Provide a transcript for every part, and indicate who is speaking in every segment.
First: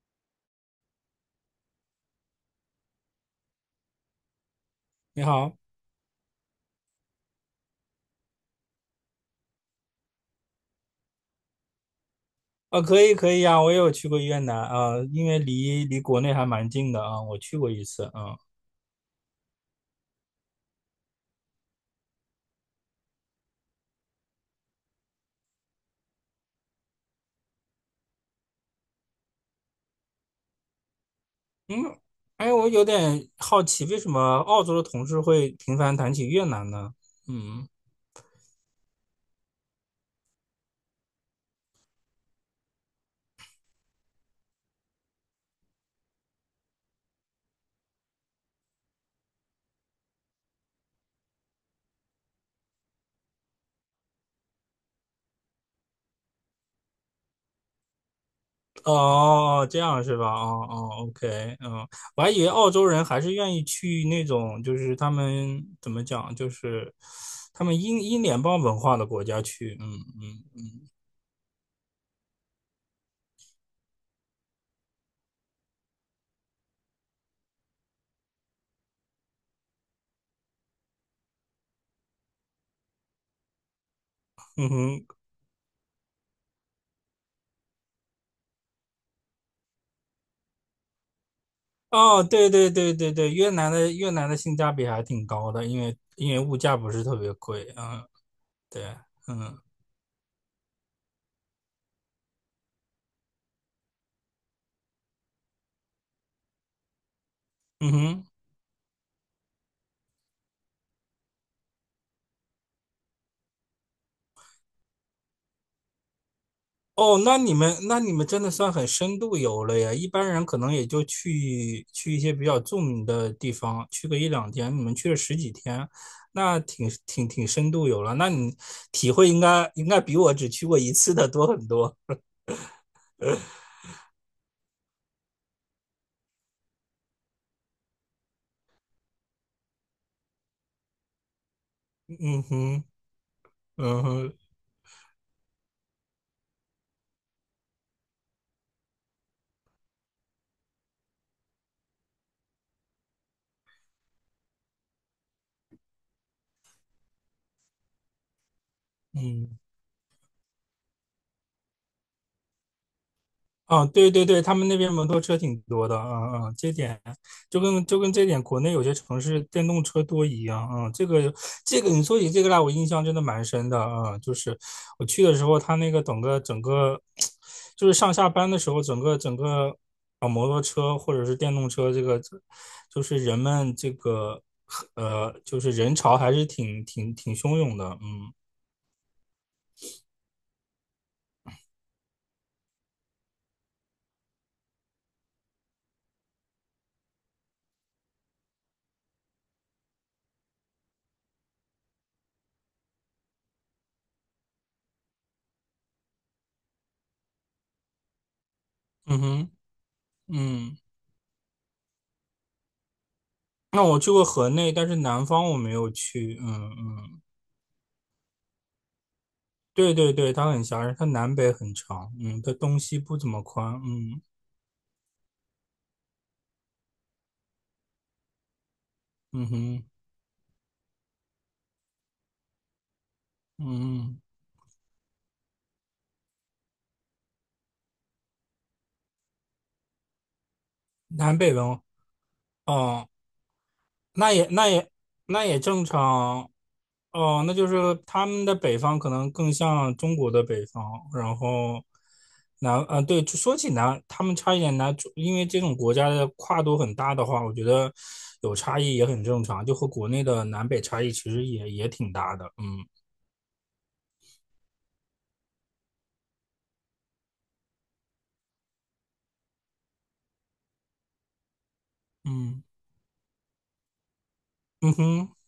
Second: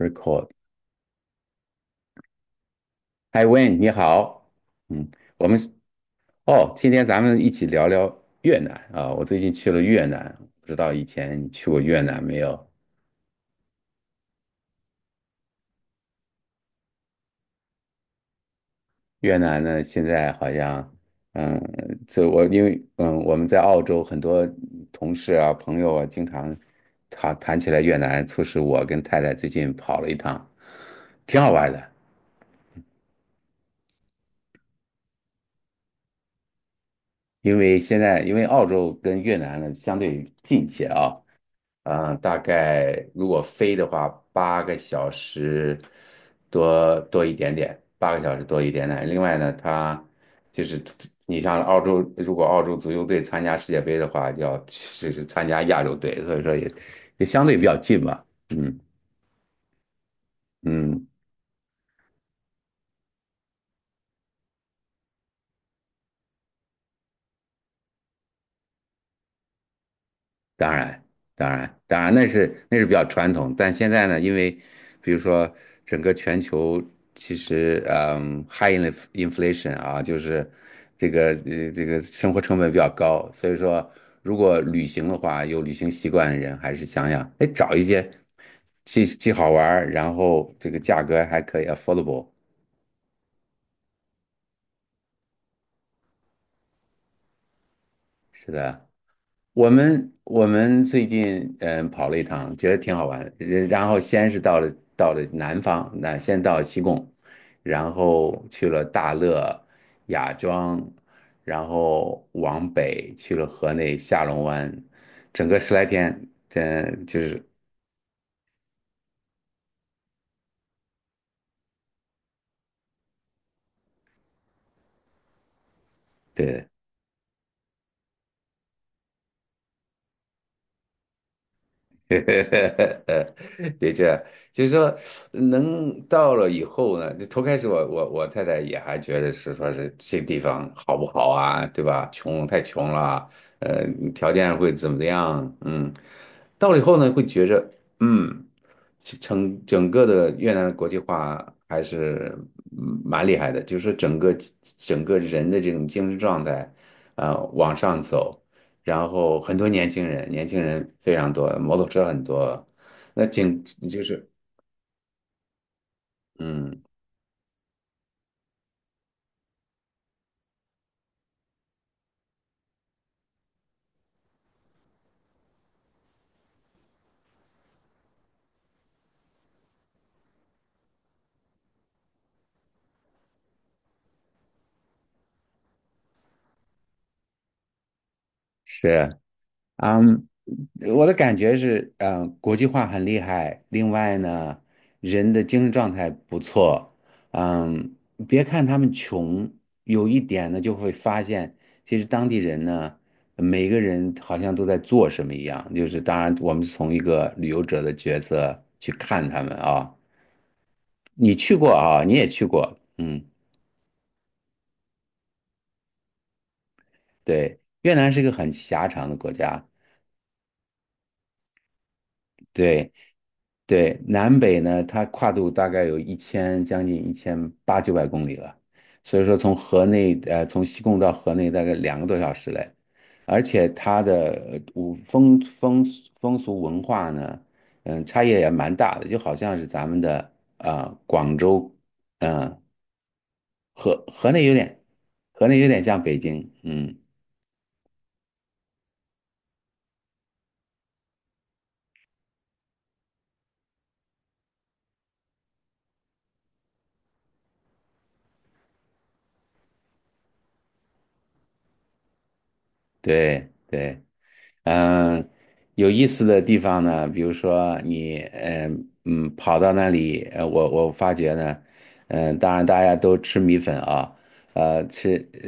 Speaker 1: Record，h 嗨 w a y n 你好，嗯。
Speaker 2: 你
Speaker 1: 我
Speaker 2: 好。
Speaker 1: 们哦，今天咱们一起聊聊越南啊。我最近去了越南，不知道以前你去过越南没有？
Speaker 2: 啊，可以呀、我也有去过越南啊，因为离国内还蛮近的啊，我去过一次啊。
Speaker 1: 越南呢，现在好像，嗯，这我因为我们在澳洲很多同事啊朋友啊，经常谈起来越南，促使我跟太太最近跑了一趟，挺好玩的。
Speaker 2: 嗯。哎，我有点好奇，为什么澳洲的同事会频繁谈起越南呢？
Speaker 1: 因
Speaker 2: 嗯。
Speaker 1: 为现在因为澳洲跟越南呢相对近一些啊。嗯，大概如果飞的话，八个小时多一点点，八个小时多一点点。另外呢，它就是你像澳洲，如果澳洲足球队参加世界杯的话，就要就是参加亚洲队，所以说也相对比较近吧。嗯
Speaker 2: 哦，这样是吧？哦哦
Speaker 1: 嗯。
Speaker 2: ，OK,嗯。我还以为澳洲人还是愿意去那种，就是他们怎么讲，就是他们英联邦文化的国家去。嗯嗯
Speaker 1: 当
Speaker 2: 嗯。
Speaker 1: 然，当然，当然，那是比较传统，但现在呢，因为比如说整个全球其实，high inflation 啊，就是这个生活成本比较高，所以说如果
Speaker 2: 嗯
Speaker 1: 旅
Speaker 2: 哼。
Speaker 1: 行的话，有旅行习惯的人还是想想，哎，找一些既好玩儿然后这个价格还可以
Speaker 2: 哦，
Speaker 1: affordable。
Speaker 2: 对对对对对，越南的性价比还挺高的，因为因为物价不是特别贵，嗯。
Speaker 1: 是
Speaker 2: 对。
Speaker 1: 的，
Speaker 2: 嗯。
Speaker 1: 我们最近跑了一趟，觉得挺好玩的。然后先是到了南方，那先到西贡，然
Speaker 2: 嗯哼。
Speaker 1: 后去了大乐、雅庄，然后往北去了河内下龙湾，整个十来天，真就
Speaker 2: 哦，那
Speaker 1: 是
Speaker 2: 你们那你们真的算很深度游了呀，一般人可能也就去去一些比较著名的地方，去个一两天，你们去了十几天，那
Speaker 1: 对，
Speaker 2: 挺深度游了。那你体会应该应该比我只去过一次的多很多。
Speaker 1: 对，的确，就是说，能到了以后呢，就头开始我太太也还觉得是说是这地方好不好啊，对吧？
Speaker 2: 嗯
Speaker 1: 穷太
Speaker 2: 哼。
Speaker 1: 穷了，呃，
Speaker 2: 嗯
Speaker 1: 条
Speaker 2: 哼。
Speaker 1: 件会怎么样？嗯，到了以后呢，会觉着，嗯，整个的越南的国际化还是蛮厉害的，就是整个人的这种精神状态，啊、往上走。然后很
Speaker 2: 嗯。
Speaker 1: 多年轻人，年轻人非常多，摩托车很多，那景
Speaker 2: 啊，
Speaker 1: 就
Speaker 2: 对对
Speaker 1: 是
Speaker 2: 对，他们那边摩托车挺多的，啊啊，这
Speaker 1: 嗯
Speaker 2: 点就跟这点国内有些城市电动车多一样，嗯。这个你说起这个来，我印象真的蛮深的。啊，就是我去的时候，他那个整个就是上下班的时候，整个啊摩托车或者是电动车，这个就是人们这个就是人潮还是挺汹涌的。嗯。
Speaker 1: 是嗯，我的感觉是，国际化很厉害，另外呢，人的精神状态不错，嗯，别看他们穷，有一点呢就会发现，其实当地人呢。每个人好像都在做什么一样，就是当然，我们从一个旅游者的角色去
Speaker 2: 嗯
Speaker 1: 看他们
Speaker 2: 哼。
Speaker 1: 啊。
Speaker 2: 嗯。
Speaker 1: 你去过啊，你也去过，嗯。
Speaker 2: 那我去过河内，但是南方我没有去。嗯嗯。
Speaker 1: 对，越南是一个很狭长的国家，
Speaker 2: 对对对，它很狭窄，它南北很长，嗯，它东
Speaker 1: 对
Speaker 2: 西不怎么宽。
Speaker 1: 对，
Speaker 2: 嗯。
Speaker 1: 南北呢，它跨度大概有一千将近一千八九百公里了，所以说
Speaker 2: 嗯哼。
Speaker 1: 从西贡到河内大概2个多小时嘞，而且它
Speaker 2: 嗯。
Speaker 1: 的五风风风俗文化呢，差异也蛮大的，就好像是咱们的啊、
Speaker 2: 南
Speaker 1: 广
Speaker 2: 北
Speaker 1: 州，
Speaker 2: 文。
Speaker 1: 嗯、
Speaker 2: 哦，
Speaker 1: 河河
Speaker 2: 那
Speaker 1: 内
Speaker 2: 也
Speaker 1: 有
Speaker 2: 那
Speaker 1: 点，
Speaker 2: 也那
Speaker 1: 河内
Speaker 2: 也
Speaker 1: 有点
Speaker 2: 正
Speaker 1: 像北
Speaker 2: 常。
Speaker 1: 京，嗯，
Speaker 2: 哦，那就是他们的北方可能更像中国的北方，然后南，啊，对，就说起南，他们差一点南，因为这种国家的跨度很大的话，我觉得有差异也很正常，就和国内的南北差异其实也挺大的。嗯
Speaker 1: 对对。嗯，有意思的地方呢，比如说你，跑到那里，我发觉呢，当
Speaker 2: 嗯。
Speaker 1: 然大家都吃米粉啊，
Speaker 2: 嗯
Speaker 1: 吃，
Speaker 2: 哼。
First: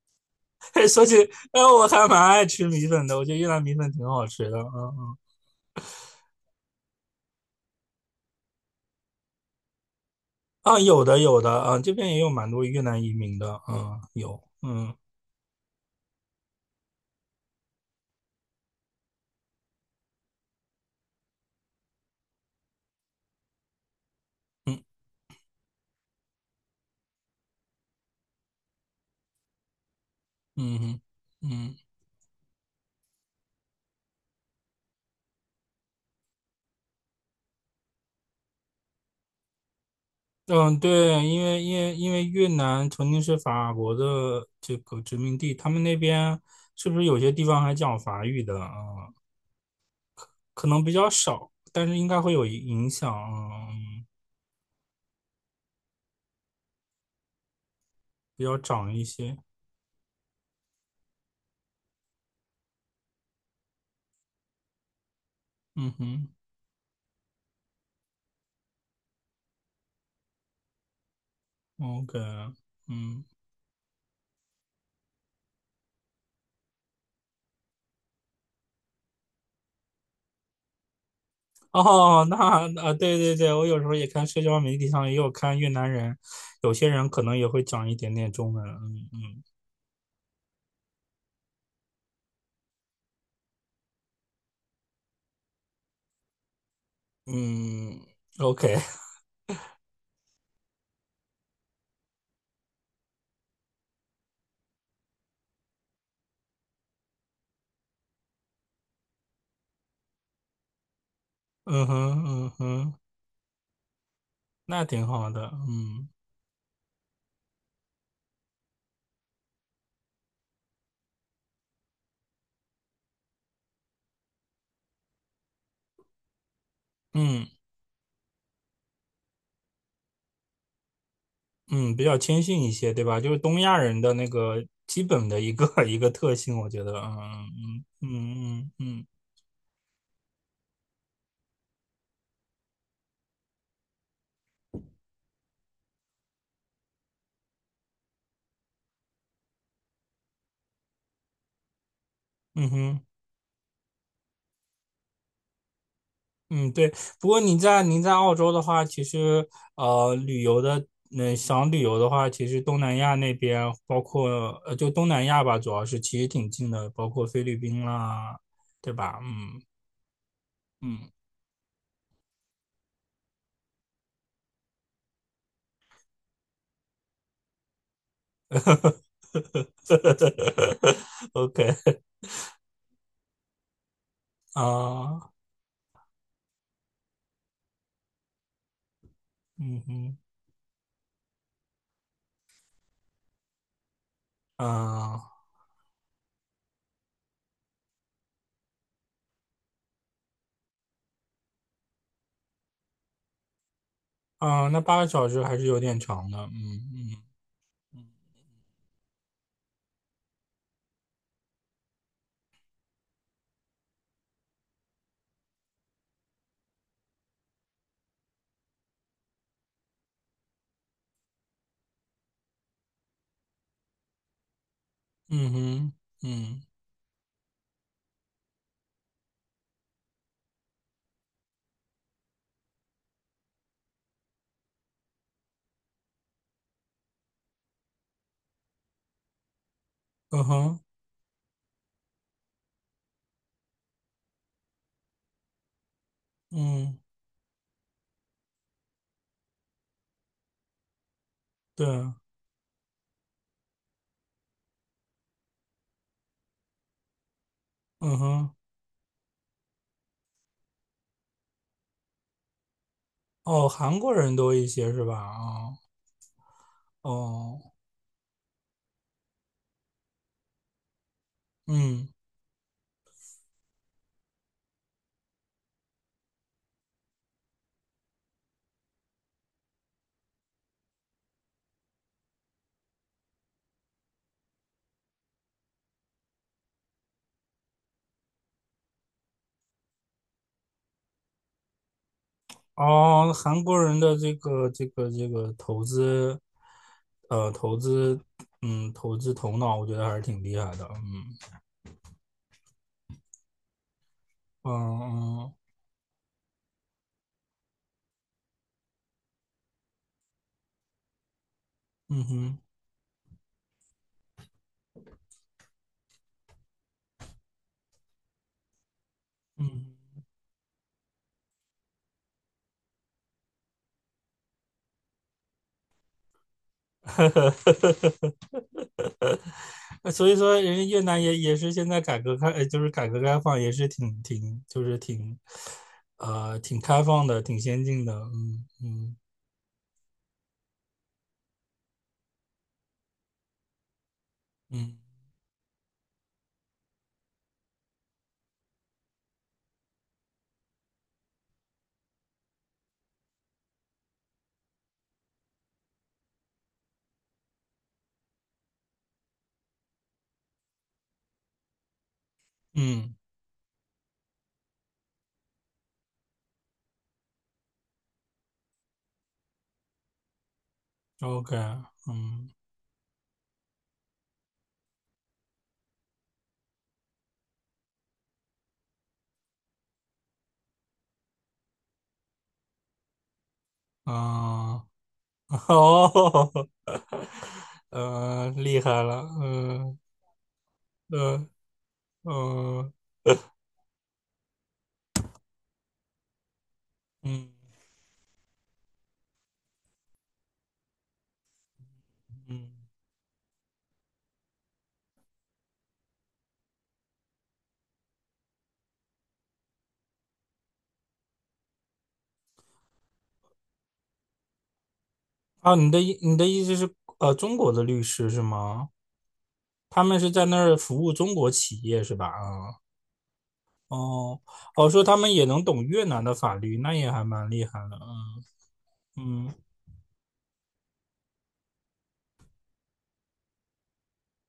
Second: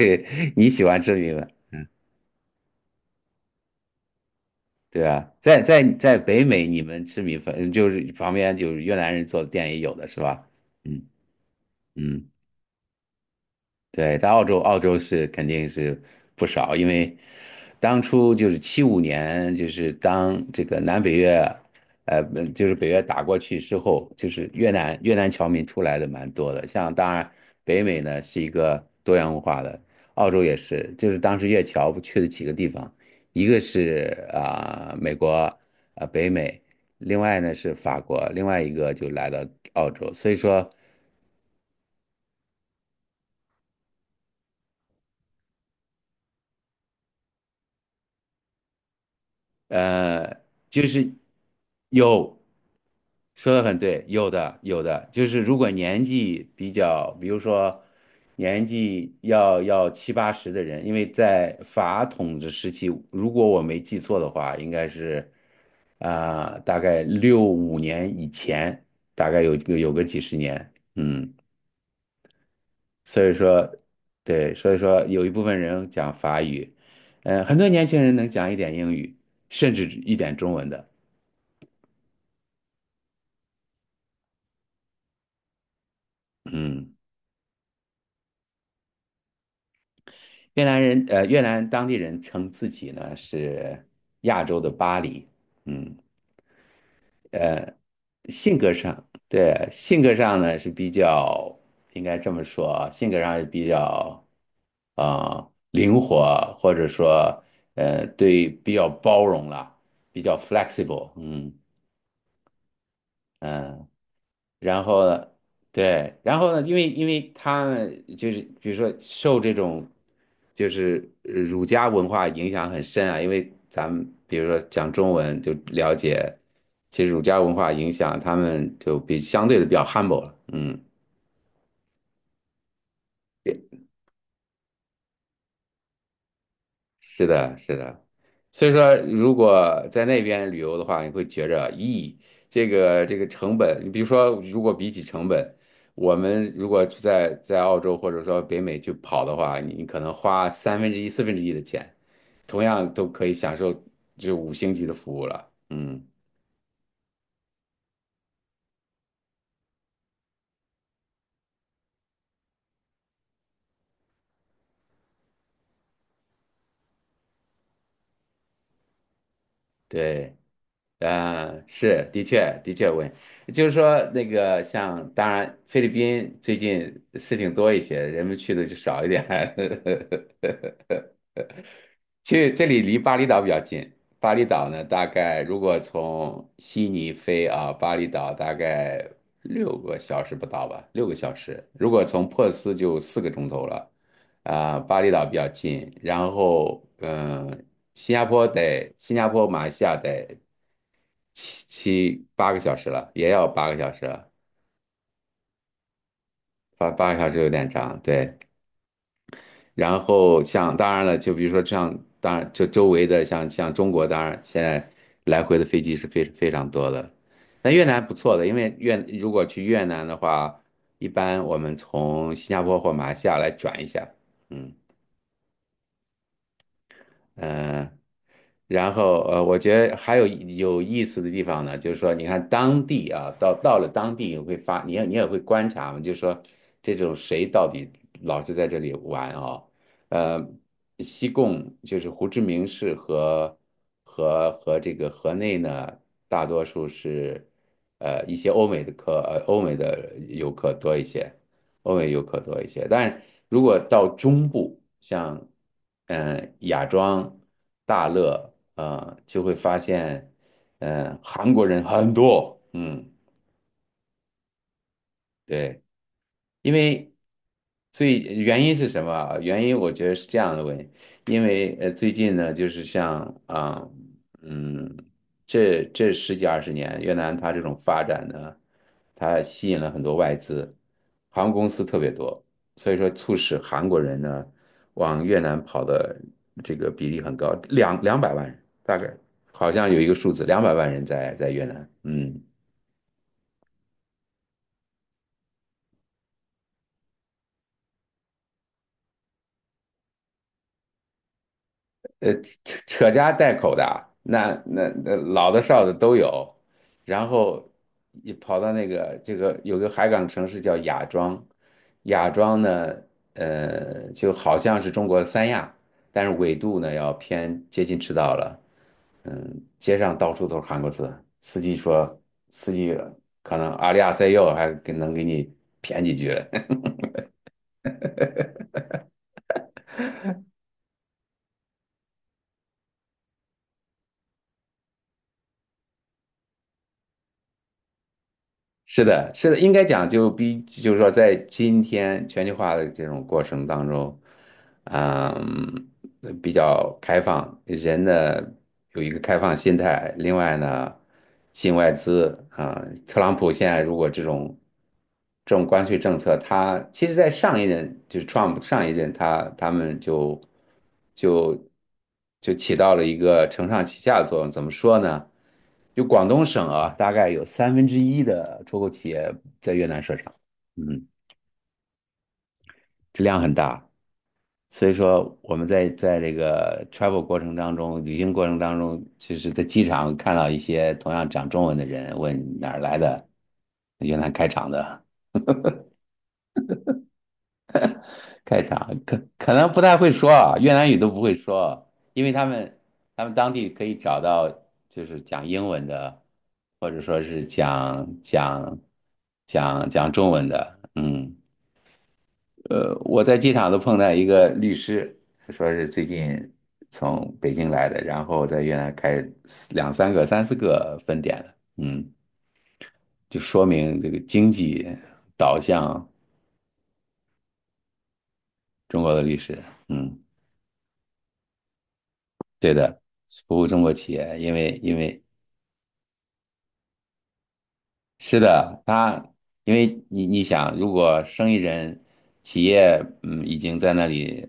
Speaker 1: 你喜 欢
Speaker 2: 说
Speaker 1: 吃
Speaker 2: 起，
Speaker 1: 米粉，
Speaker 2: 哎，我还蛮爱吃米粉的，我觉得越南米粉挺好吃的。嗯。
Speaker 1: 对
Speaker 2: 嗯。
Speaker 1: 吧？在北美，你们吃米粉，就是旁边就是越南人做的店也有的是吧？
Speaker 2: 啊，有
Speaker 1: 嗯
Speaker 2: 的有的，啊，这边也
Speaker 1: 嗯。
Speaker 2: 有蛮多越南移民的，嗯，
Speaker 1: 对，在
Speaker 2: 有。
Speaker 1: 澳洲，澳
Speaker 2: 嗯。
Speaker 1: 洲是肯定是不少，因为当初就是七五年，就是当这个南北越，不就是北越打过去之后，就是越南侨民出来的蛮多的。像当然北美呢是一个多元文化的，澳洲也
Speaker 2: 嗯
Speaker 1: 是，
Speaker 2: 哼。
Speaker 1: 就是当时越
Speaker 2: 嗯。
Speaker 1: 侨不去的几个地方，一个是啊、美国啊、北美，另外呢是法国，另外一个就来到澳洲，所以说。
Speaker 2: 嗯。对，因为越南曾经是法国的这个殖民地，他们那边是不是有些地方还讲法语的啊？
Speaker 1: 呃，
Speaker 2: 可能
Speaker 1: 就
Speaker 2: 比较
Speaker 1: 是
Speaker 2: 少，但是应该会
Speaker 1: 有，
Speaker 2: 有影响。
Speaker 1: 说的很对，
Speaker 2: 嗯。
Speaker 1: 有的有的，就是如果年纪比较，比如说
Speaker 2: 比较
Speaker 1: 年
Speaker 2: 长一
Speaker 1: 纪
Speaker 2: 些。
Speaker 1: 要七八十的人，因为在法统治时期，如果我没记错的话，应该是
Speaker 2: 嗯哼
Speaker 1: 啊、大概六五年以前，大概有个几十年，
Speaker 2: ，OK。
Speaker 1: 所
Speaker 2: 嗯。
Speaker 1: 以说对，所以说有一部分人讲法语，很多年轻人能讲一点英语，甚至一点中文的。
Speaker 2: 哦，那啊，对对对，我有时候也看社交媒体上也有看越南人，有些
Speaker 1: 嗯，
Speaker 2: 人可能也会讲一点点中文。嗯嗯。
Speaker 1: 越南当地人称自己呢是亚洲的巴黎。嗯，呃，
Speaker 2: 嗯
Speaker 1: 性格
Speaker 2: ，OK。
Speaker 1: 上，对，性格上呢是比较，应该这么说啊性格上是比较，啊、灵活，或者说，对，比较包容了，比较 flexible。嗯
Speaker 2: 嗯哼嗯哼。
Speaker 1: 嗯、呃然
Speaker 2: 那
Speaker 1: 后
Speaker 2: 挺
Speaker 1: 呢，
Speaker 2: 好的。嗯
Speaker 1: 对，然后呢，因为他们就是比如说受这种就是儒家文化影响很深啊，因为咱们比如说讲中文就了解，其实儒家
Speaker 2: 嗯。
Speaker 1: 文化影响他们就比相对的比较 humble 了，嗯。
Speaker 2: 嗯，比较谦逊一些，对吧？就是东亚人的那个基本的一个 一个特性，我觉得。嗯
Speaker 1: 是的，是
Speaker 2: 嗯
Speaker 1: 的，所以
Speaker 2: 嗯嗯
Speaker 1: 说，
Speaker 2: 嗯。
Speaker 1: 如果在那边旅游的话，你会觉着，咦，这个成本，你比如说，如果比起成本，我们如果在澳洲或者说北美去跑的话，你可能花三分之一、四分之一的钱，同
Speaker 2: 嗯
Speaker 1: 样
Speaker 2: 哼。
Speaker 1: 都可以享受这五星级的服务了。嗯，
Speaker 2: 嗯。对。不过您在澳洲的话，其实呃，旅游的，嗯、想旅游的话，其实东南亚那边，包括就东南亚吧，主要是其实挺近的，包括菲律宾啦，对吧？嗯。
Speaker 1: 对。
Speaker 2: 嗯
Speaker 1: 啊，是，的确，的确问，就是说那个像，当然菲律宾最近事情多一些，人们去的就少一点。
Speaker 2: ，OK
Speaker 1: 去这里离巴厘岛比较近，巴厘岛呢，大
Speaker 2: 啊。
Speaker 1: 概如果从悉尼飞啊，巴厘岛大概六
Speaker 2: 嗯
Speaker 1: 个
Speaker 2: 哼。
Speaker 1: 小时不到吧，六个小时。如果从珀斯就4个钟头了，啊、巴厘岛
Speaker 2: 啊
Speaker 1: 比较近，然后新加坡得，新加坡、马来西亚得。七八个小时了，也要八个小时了，
Speaker 2: 啊，那八个小时还是有点长的。
Speaker 1: 八
Speaker 2: 嗯。
Speaker 1: 个小时有点长，
Speaker 2: 嗯。
Speaker 1: 对。然后像当然了，就比如说像当然就周围的像中国，当然现在来回的飞机是非常多的。那越南不错的，因为如果去越南的话，一般我们从新加坡或马来西亚来转一下，嗯。
Speaker 2: 嗯哼。嗯。
Speaker 1: 嗯，然后我觉得还有有意思的地方呢，就是说，你看当地啊，到了当地你也会观察嘛，就是说这种谁到底老是在这里玩啊？
Speaker 2: 嗯
Speaker 1: 呃，
Speaker 2: 哼。
Speaker 1: 西贡就是胡志明市和这个河内呢，大多数
Speaker 2: 嗯，
Speaker 1: 是一些欧美的客呃欧美的游客多一些，
Speaker 2: 对
Speaker 1: 欧美
Speaker 2: 啊。
Speaker 1: 游客多一些。但如果到中部，像嗯、雅庄、大
Speaker 2: 嗯
Speaker 1: 乐，
Speaker 2: 哼。
Speaker 1: 就会发现，韩国人很多，嗯，
Speaker 2: 哦，韩国人多一些是吧？啊。
Speaker 1: 对。因为
Speaker 2: 哦。
Speaker 1: 最原因是什么啊？原因我觉得是这样的问题，因为
Speaker 2: 嗯。
Speaker 1: 最近呢，就是像啊，嗯，这十几二十年，越南它这种发展呢，它吸引了很多外资，航空公司特别多，所以说促使韩国人呢往越南跑的这个比例很高，两百万人大概好像有一个数字，两百万人在越南，嗯。
Speaker 2: 哦，韩国人的这个投资，呃，投资，嗯，投资头脑，我觉得还是挺厉害的。嗯。
Speaker 1: 呃，扯家带口的，那老
Speaker 2: 嗯。
Speaker 1: 的少的都有，然后一跑到那个这个有个海港城市叫雅庄，
Speaker 2: 嗯。嗯
Speaker 1: 雅
Speaker 2: 哼。
Speaker 1: 庄呢，就好像是中国三亚，但是纬度呢要偏接近赤道了，嗯，
Speaker 2: 嗯。
Speaker 1: 街上到处都是韩国字，司机说司机可能阿里阿塞哟还给能给你谝几句了，
Speaker 2: 呃所以说，人家越南也是现在改革开放也是挺，就是挺，呃，挺开放的，挺先进的。嗯
Speaker 1: 是
Speaker 2: 嗯
Speaker 1: 的，是的，应该讲就比，就是说，在今天全球化的这种过程当中，
Speaker 2: 嗯。
Speaker 1: 嗯，比较开放，人呢有一个开放心态。另外呢，引外资啊，特朗普现在如果这种关税政策，他其实在上一任就是 Trump 上一任他们就就起到了一
Speaker 2: 嗯
Speaker 1: 个承上启下的作用。怎么说呢？就广东省啊，大概有三分之一的出口企业在越南设厂，嗯，
Speaker 2: ，OK。嗯
Speaker 1: 质量很大。所以说我们在这个 travel 过程当中，旅行过程当中，其实在机场看到一些同样讲中文的人，问你哪儿来的，越南开厂
Speaker 2: 啊。
Speaker 1: 的，
Speaker 2: 哦。呃，
Speaker 1: 开
Speaker 2: 厉
Speaker 1: 厂
Speaker 2: 害
Speaker 1: 可
Speaker 2: 了。
Speaker 1: 可能不太
Speaker 2: 嗯。
Speaker 1: 会说啊，越南语都不会
Speaker 2: 嗯。
Speaker 1: 说，因为他们
Speaker 2: 嗯。
Speaker 1: 他们当地可以找到就是讲英文的，或者说是
Speaker 2: 嗯。
Speaker 1: 讲中文的，嗯。
Speaker 2: 嗯。
Speaker 1: 我在机场都碰到一个律师，说是最近从北京来的，然后在越南开两三个、三四个分店了嗯，就说明这个经济导
Speaker 2: 啊，你的
Speaker 1: 向。
Speaker 2: 意你的意思是，呃，中国的律师是吗？
Speaker 1: 中国的律师，
Speaker 2: 他
Speaker 1: 嗯，
Speaker 2: 们是在那儿服务中国企业是吧？
Speaker 1: 对
Speaker 2: 啊。
Speaker 1: 的，服务中国企业，
Speaker 2: 哦。
Speaker 1: 因为
Speaker 2: 哦，
Speaker 1: 因
Speaker 2: 说他
Speaker 1: 为
Speaker 2: 们也能懂越南的法律，那也还蛮厉害的。
Speaker 1: 是的，他
Speaker 2: 嗯嗯。
Speaker 1: 因为你想，如果生意人企业已经在那里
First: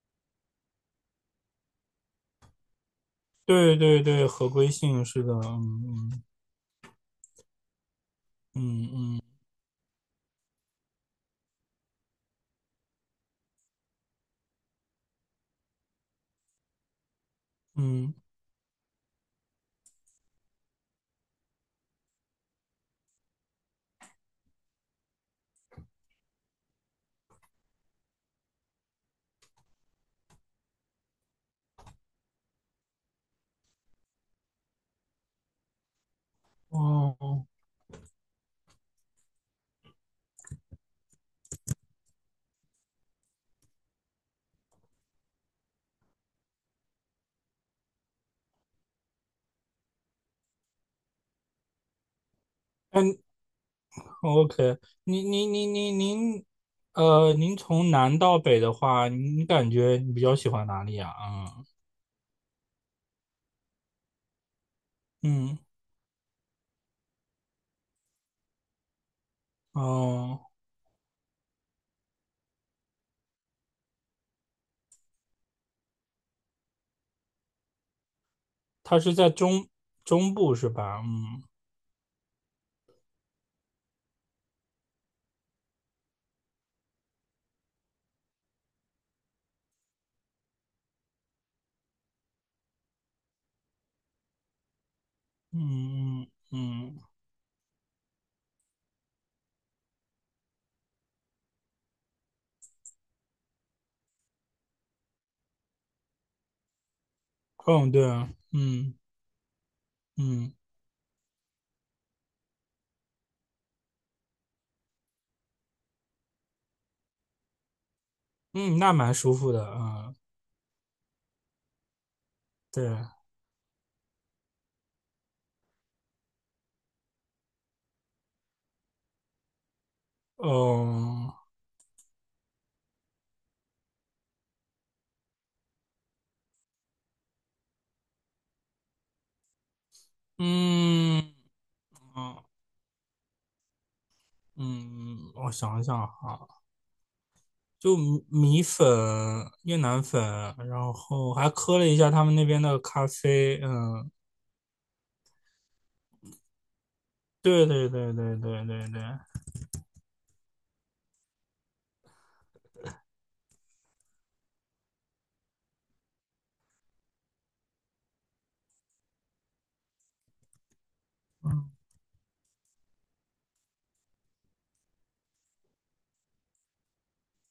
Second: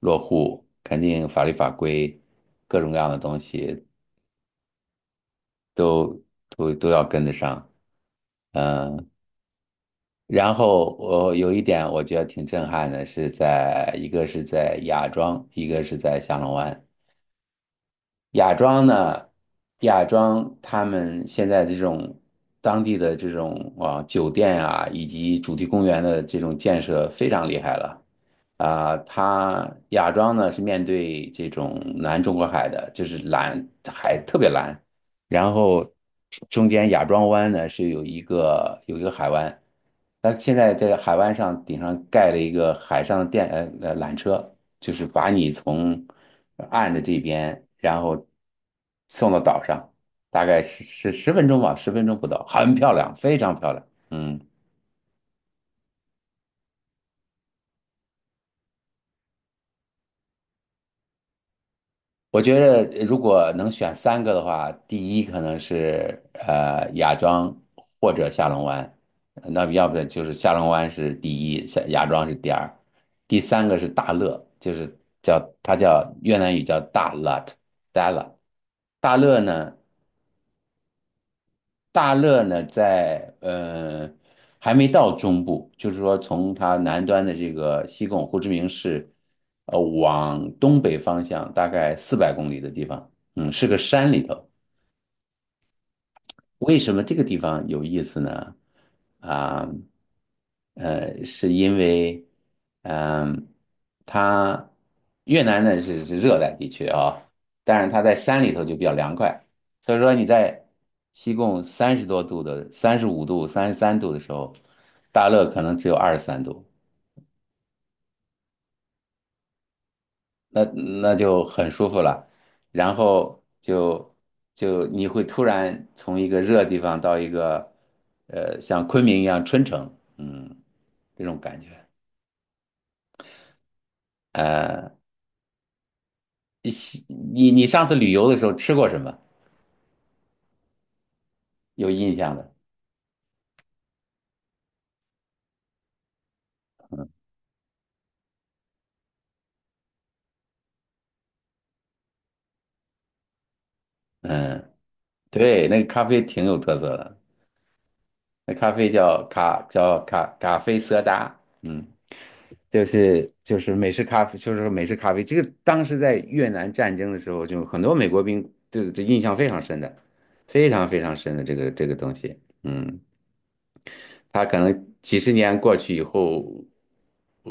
Speaker 1: 落户，肯定法律法规各种各样的东
Speaker 2: 对
Speaker 1: 西
Speaker 2: 对对，合规性是的。嗯。
Speaker 1: 都要跟得上。
Speaker 2: 嗯
Speaker 1: 嗯，
Speaker 2: 嗯
Speaker 1: 然后我有一点我觉得挺震撼的，是在一个是在芽庄，一个是在下龙湾。
Speaker 2: 嗯。
Speaker 1: 亚庄呢，亚庄他们现在这种当地的这种啊酒店啊，以及主题公园的这种建设非常厉害了。啊、它亚庄呢是面对这种南中国海的，就是蓝海特别蓝，然后中间亚
Speaker 2: 嗯，
Speaker 1: 庄
Speaker 2: 哦。
Speaker 1: 湾呢是有一个海湾，它现在这个海湾上顶上盖了一个海上的电缆车，就是把你从岸的这边，然后送到岛上，大概是十分钟吧，十分钟不到，很漂亮，
Speaker 2: 嗯。
Speaker 1: 非常漂亮。嗯，
Speaker 2: OK。您您您您您，呃，您从南到北的话，您感觉你比较喜欢哪里啊？
Speaker 1: 我觉得如果能选三个的话，第一可能
Speaker 2: 嗯。
Speaker 1: 是芽庄或者下龙湾，那
Speaker 2: 嗯。
Speaker 1: 要不然就是
Speaker 2: 哦，
Speaker 1: 下龙湾是第一，下芽庄是第二，第三个是大乐，就是叫越南语叫大 lat，大 l a
Speaker 2: 它是
Speaker 1: 大
Speaker 2: 在
Speaker 1: 乐
Speaker 2: 中
Speaker 1: 呢，
Speaker 2: 中部是吧？嗯。
Speaker 1: 大乐呢，在还没到中部，就是说从它南端的这个西贡胡志明市，往东北方向大概400公里的地方，嗯，是个山里头。
Speaker 2: 嗯
Speaker 1: 为什
Speaker 2: 嗯
Speaker 1: 么这个地方有意思呢？啊，是因为，嗯、它越南呢是热带地区啊，但
Speaker 2: 嗯。
Speaker 1: 是
Speaker 2: 嗯，
Speaker 1: 它
Speaker 2: 对
Speaker 1: 在
Speaker 2: 啊。
Speaker 1: 山里头就比较
Speaker 2: 嗯。
Speaker 1: 凉快，所以说你
Speaker 2: 嗯。
Speaker 1: 在西贡30多度的、35度、33度的时候，大乐可能只有23度，
Speaker 2: 嗯。那蛮舒服的。嗯。
Speaker 1: 那那就很舒服了。然
Speaker 2: 对。
Speaker 1: 后就你会突然从一个热地方到一个像昆明一样春城，嗯，这
Speaker 2: 哦。
Speaker 1: 种感觉。呃，你你上次旅游的时候吃过什么？
Speaker 2: 嗯。
Speaker 1: 有印象
Speaker 2: 嗯。
Speaker 1: 的？
Speaker 2: 嗯，我想一想哈。就米粉、越南粉，然后还喝了一下他们那边的咖啡。嗯。
Speaker 1: 嗯，对，那个咖啡挺有特色的。
Speaker 2: 对对对对
Speaker 1: 那
Speaker 2: 对
Speaker 1: 咖啡
Speaker 2: 对对。
Speaker 1: 叫咖啡色达，嗯，就是美式咖啡，就是美式咖啡。这个当时在越南战争的时候，就很多美国兵这印象非常深的，非常非常深的这个
Speaker 2: 嗯。
Speaker 1: 这个东西，嗯，他可能几十年过去以后，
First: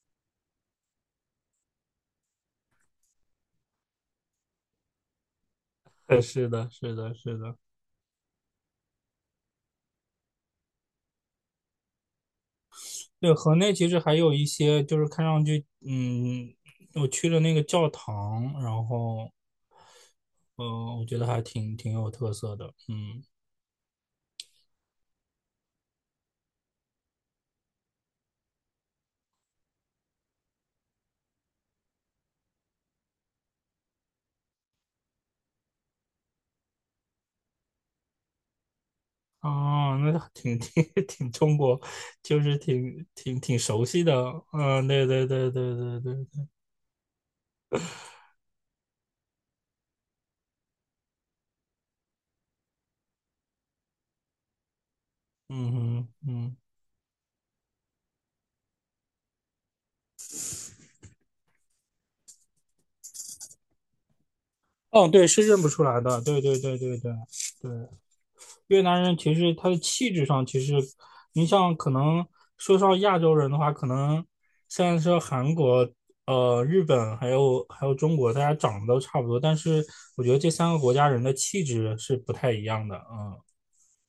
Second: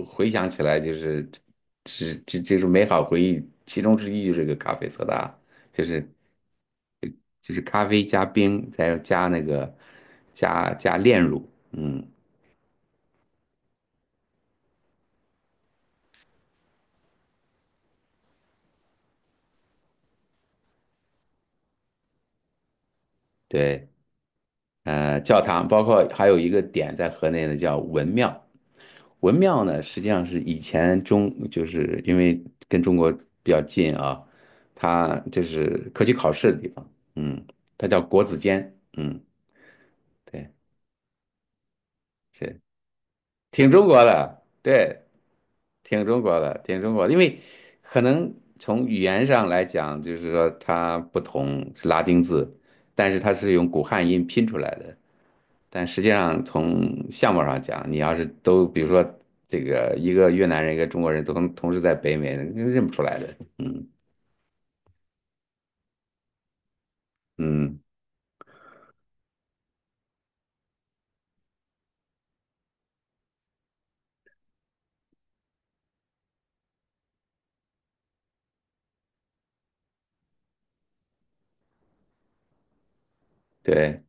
Speaker 1: 回想起来就是这种美好回忆，其中之一就是这个咖啡色达，就是
Speaker 2: 呃是的，是的，是
Speaker 1: 就
Speaker 2: 的。
Speaker 1: 是咖啡加冰，再加那个加炼乳，嗯，
Speaker 2: 对，河内其实还有一些，就是看上去，嗯，我去了那个教堂，然后，呃，我觉得还挺挺有特色的。嗯。
Speaker 1: 对。教堂，包括还有一个点在河内呢，叫文庙。文庙呢，实际上是以前中，就是因为跟中国比较近啊，它就是科举考试的地方，嗯，它叫国子监，嗯，
Speaker 2: 哦，那还
Speaker 1: 对，
Speaker 2: 挺挺 挺中国，就是
Speaker 1: 这
Speaker 2: 挺
Speaker 1: 挺
Speaker 2: 熟
Speaker 1: 中国
Speaker 2: 悉的。
Speaker 1: 的，
Speaker 2: 嗯。
Speaker 1: 对，
Speaker 2: 对对对对对
Speaker 1: 挺中国
Speaker 2: 对。
Speaker 1: 的，挺中国的，因为可能从语言上来讲，就是说它不同是拉丁字，但是它是用古汉音拼出来的。
Speaker 2: 嗯
Speaker 1: 但实际
Speaker 2: 哼。
Speaker 1: 上
Speaker 2: 嗯。
Speaker 1: 从相貌上讲，你要是都比如说这个一个越南人一个中国人都同时在北美，你认不出来的。嗯
Speaker 2: 哦，对，是认不出来的，对对对对对。对。
Speaker 1: 嗯，
Speaker 2: 越南人其实他的气质上，其实你像可能说上亚洲人的话，可能虽然说韩国、呃日本还有中国，大家长得都差不多，但是我觉得这三个国家人的气质是不太一样的。嗯。
Speaker 1: 对，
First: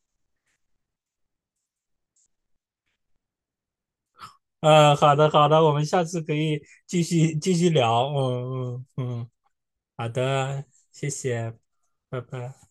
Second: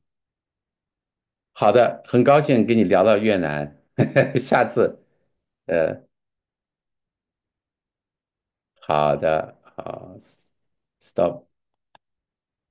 Speaker 1: 好的，很高兴跟你聊到越南，下
Speaker 2: 呃，
Speaker 1: 次
Speaker 2: 好的，好的，我们
Speaker 1: 呃，
Speaker 2: 下次可以继续聊。嗯
Speaker 1: 好
Speaker 2: 嗯嗯。
Speaker 1: 的，
Speaker 2: 好
Speaker 1: 好
Speaker 2: 的。谢
Speaker 1: ，stop。
Speaker 2: 谢。拜拜。